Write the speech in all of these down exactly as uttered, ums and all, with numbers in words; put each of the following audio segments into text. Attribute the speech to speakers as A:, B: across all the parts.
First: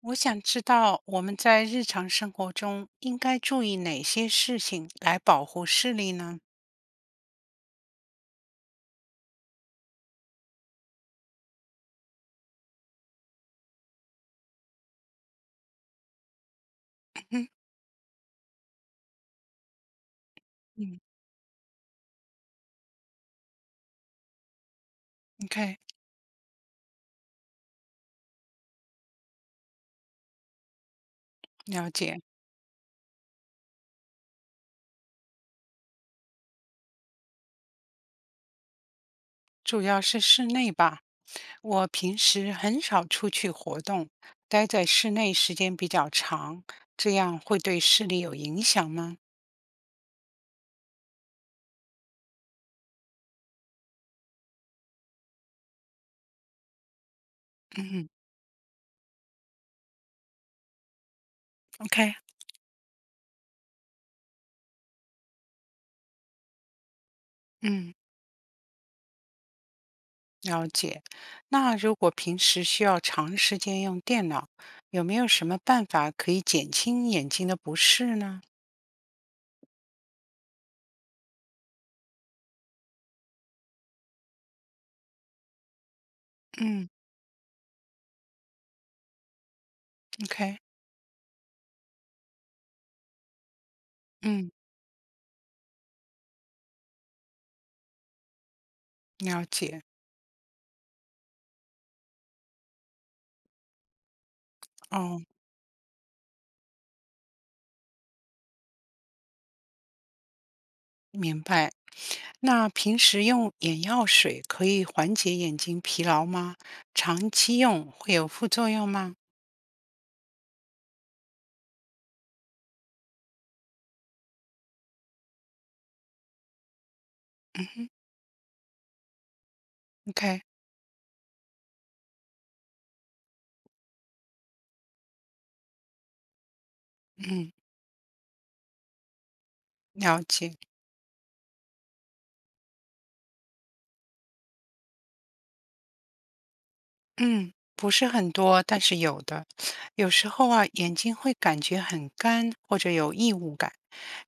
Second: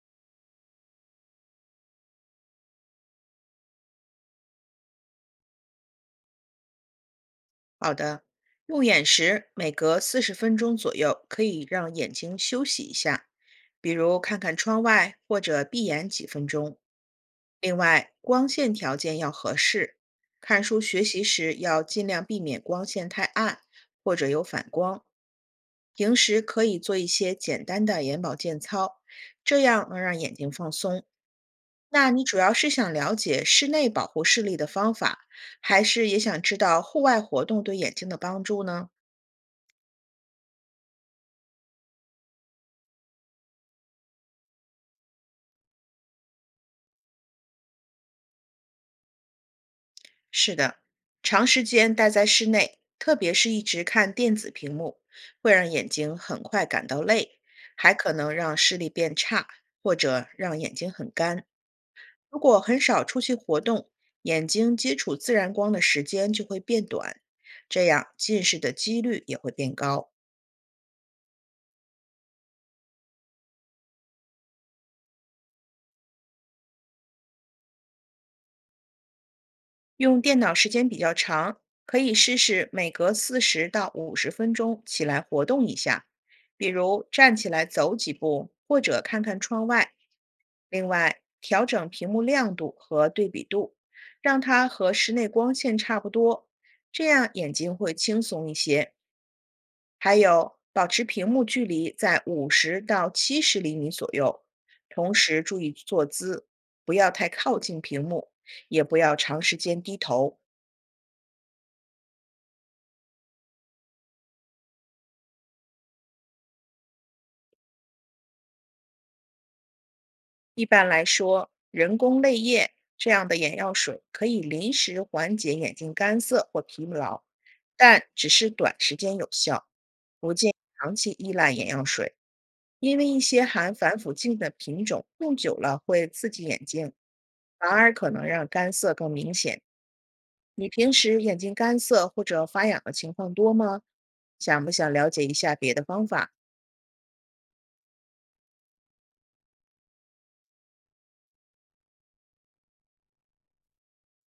A: 我想知道我们在日常生活中应该注意哪些事情来保护视力呢？
B: 好的，用眼时每隔四十分钟左右可以让眼睛休息一下，比如看看窗外或者闭眼几分钟。
A: 嗯，OK，
B: 另外，光线条件要合适，看 书
A: 嗯
B: 学习时要尽量避免光线太暗或者有反光。
A: ，OK，
B: 平时可以做一些简单的眼保健操，这样能让眼睛放松。
A: 了
B: 那
A: 解，
B: 你主要是想了解室内保护视力的方法，还是也想知道户外活动对眼睛的帮助呢？
A: 主要是室内吧。我平时很少出去活动，待在室内时间比较长，这样会对视力有影响吗？
B: 是的，长时间待在室内，特别是一直看电子屏幕，会让眼睛很快感到累，还
A: 嗯
B: 可能让视力变差，或者让眼睛很干。
A: ，OK，
B: 如果很少出去活动，眼睛接触自然光的时间就会变短，这
A: 嗯，
B: 样近视的几率也会变高。
A: 了解。那如果平时需要长时间用电脑，有没有什么办法可以减轻眼睛的不适呢？
B: 用电脑时间比较长，可以试试每隔四十到五十分钟起来活动一下，比
A: 嗯
B: 如站起来走几步，或者看看窗外。
A: ，OK。
B: 另外，调整屏幕亮度和对比度，让
A: 嗯，
B: 它和室内光线差不多，这样眼睛会轻松一些。
A: 了解，
B: 还有，保持屏幕距离在五十到七十厘米左右，同
A: 哦，
B: 时注意坐姿，不要太靠近屏幕，也不要长时间低头。
A: 明白。那平时用眼药水可以缓解眼睛疲劳吗？长期用会有副作用吗？
B: 一般来说，人工泪液这样的眼药水可以临时缓解眼睛干涩或疲劳，
A: 嗯哼
B: 但只是短时间有效，不
A: ，OK，
B: 建议长期依赖眼药水，因为一些含防腐剂的品种用久了会刺激眼睛，
A: 嗯，
B: 反而可能让干涩更明显。
A: 了解，
B: 你平时眼睛干涩或者发痒的情况多吗？想不想了解一下别的方法？
A: 嗯，不是很多，但是有的。有时候啊，眼睛会感觉很干或者有异物感，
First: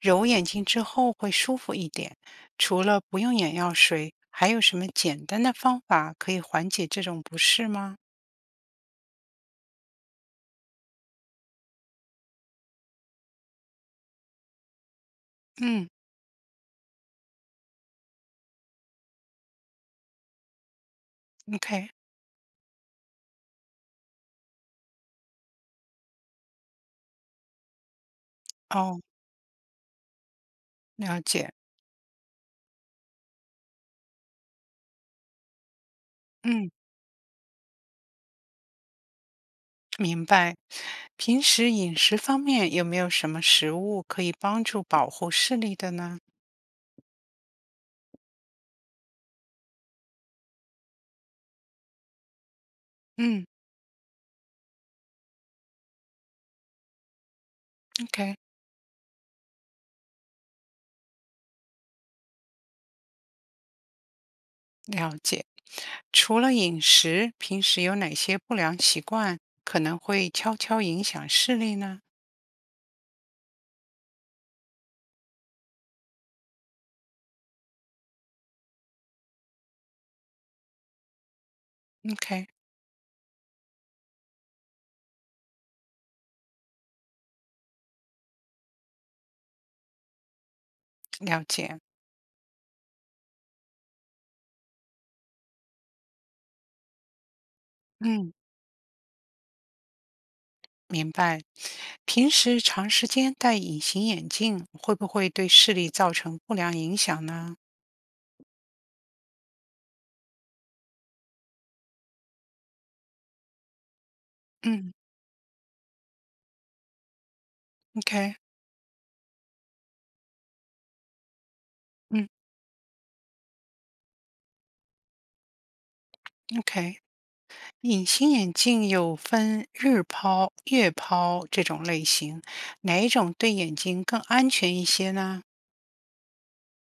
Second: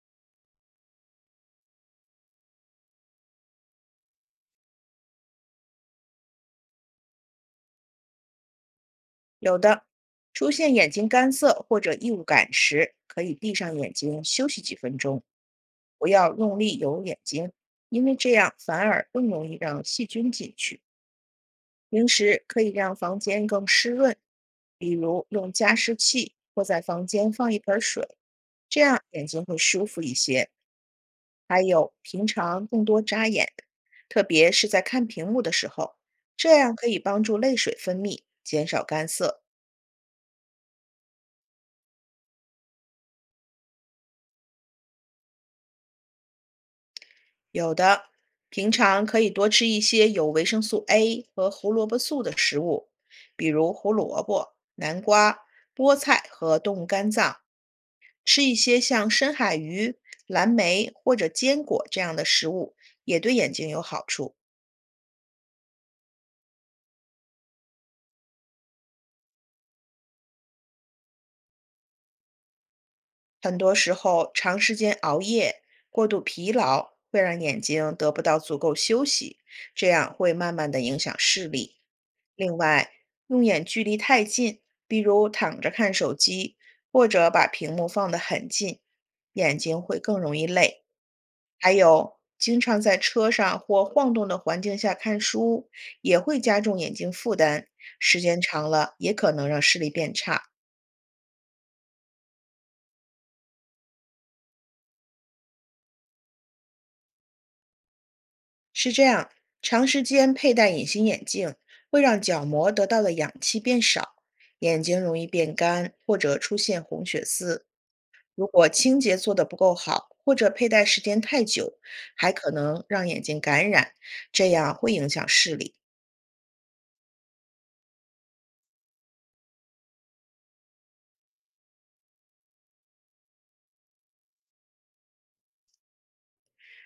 A: 揉眼睛之后会舒服一点。除了不用眼药水，还有什么简单的方法可以缓解这种不适吗？
B: 有的，出现眼睛干涩或者异物感时，可以闭上眼睛休息几分钟，
A: 嗯
B: 不要用力揉眼睛，因为这样反而更容易让细菌进去。
A: ，OK，
B: 平时可以让房间更湿润，比如用加湿器或在房间放一盆水，这
A: 哦。
B: 样眼睛会舒服一些。
A: 了解，
B: 还有，平常更多眨眼，特别是在看屏幕的时候，这
A: 嗯，
B: 样可以帮助泪水分泌，减少干涩。
A: 明白。平时饮食方面有没有什么食物可以帮助保护视力的呢？
B: 有的，平常可以多吃一些有维生素 A 和胡萝卜素的食物，
A: 嗯
B: 比如胡萝卜、南瓜、菠菜和动物肝脏。
A: ，OK，
B: 吃一些像深海鱼、蓝莓或者坚果这样的食物，也对眼睛有好处。
A: 了解。除了饮食，平时有哪些不良习惯可能会悄悄影响视力呢
B: 很多时候，长时间熬夜、过度疲劳会让眼睛得不到足够休息，这样会慢慢的影响视力。
A: ？OK，
B: 另外，用眼距离太近，比如躺着看手机，或者把屏幕放得很近，眼睛会更容易累。
A: 了
B: 还
A: 解。
B: 有，经常在车上或晃动的环境下看书，也会加重眼睛负担，时
A: 嗯，
B: 间长了也可能让视力变差。
A: 明白。平时长时间戴隐形眼镜会不会对视力造成不良影响呢？
B: 是这样，长时间佩戴隐形眼镜会让角膜得到的氧气变少，眼
A: 嗯
B: 睛容易变干或者出现红血丝。
A: ，OK，
B: 如果清洁做得不够好，或者佩戴时间太久，
A: 嗯
B: 还可能让眼睛感染，这样会影响视力。
A: ，OK。隐形眼镜有分日抛、月抛这种类型，哪一种对眼睛更安全一些呢？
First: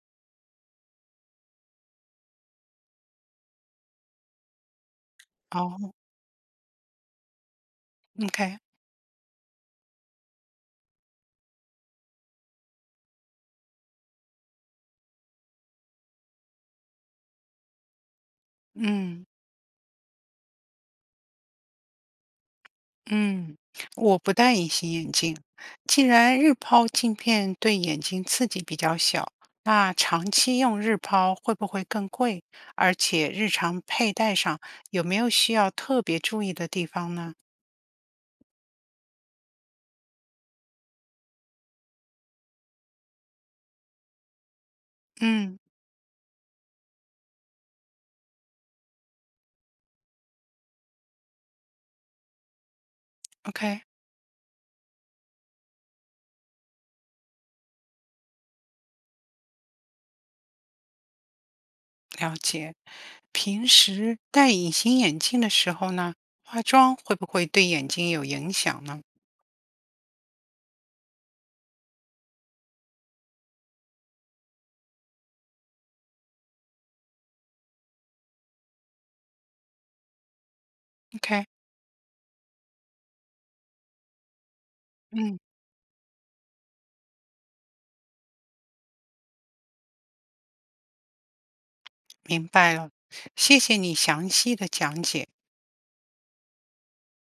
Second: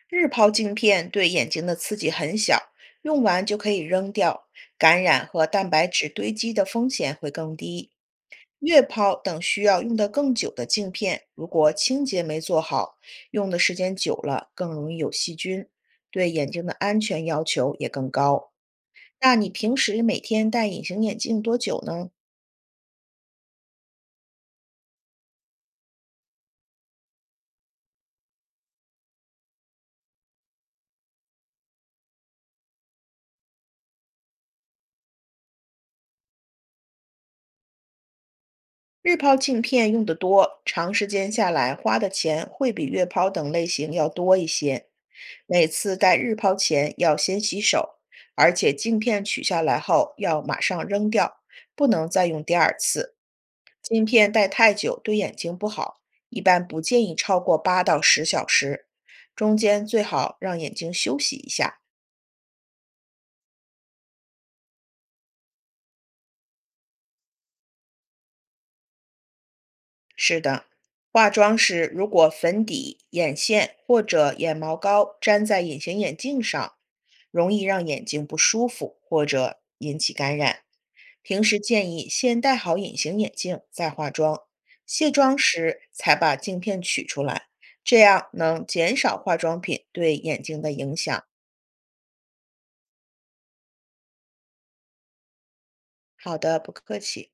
B: 日抛镜片对眼睛的刺激很小，用完就可以扔掉，感染和蛋白
A: 哦
B: 质堆积的风险会更低。
A: ，OK，
B: 月抛等需要用得更久的镜片，如果清洁没做好，用的时间久了更容易有细菌，对眼睛的安全要求也更高。
A: 嗯
B: 那你平时每天戴隐形眼镜多久呢？
A: 嗯，我不戴隐形眼镜。既然日抛镜片对眼睛刺激比较小，那长期用日抛会不会更贵？而且日常佩戴上有没有需要特别注意的地方呢？
B: 日抛镜片用得多，长时间下来花的钱会比月抛等类型要多一些。
A: 嗯
B: 每次戴日抛前要先洗手，而且镜片取下来后要马上扔掉，不能再用第二次。
A: ，OK。
B: 镜片戴太久对眼睛不好，一般不建议超过八到十小时，中间最好让眼睛休息一下。
A: 了解。平时戴隐形眼镜的时候呢，化妆会不会对眼睛有影响呢
B: 是的，化妆时如果粉底、眼线或者眼毛膏粘在隐形眼镜上，容易让眼睛不舒服或者引起感染。平
A: ？OK，
B: 时建议先戴好隐形眼镜再化妆，卸妆
A: 嗯，
B: 时才把镜片取出来，这样能减少化妆品对眼睛的影响。
A: 明白了，谢谢你详细的讲解。
B: 好的，不客气。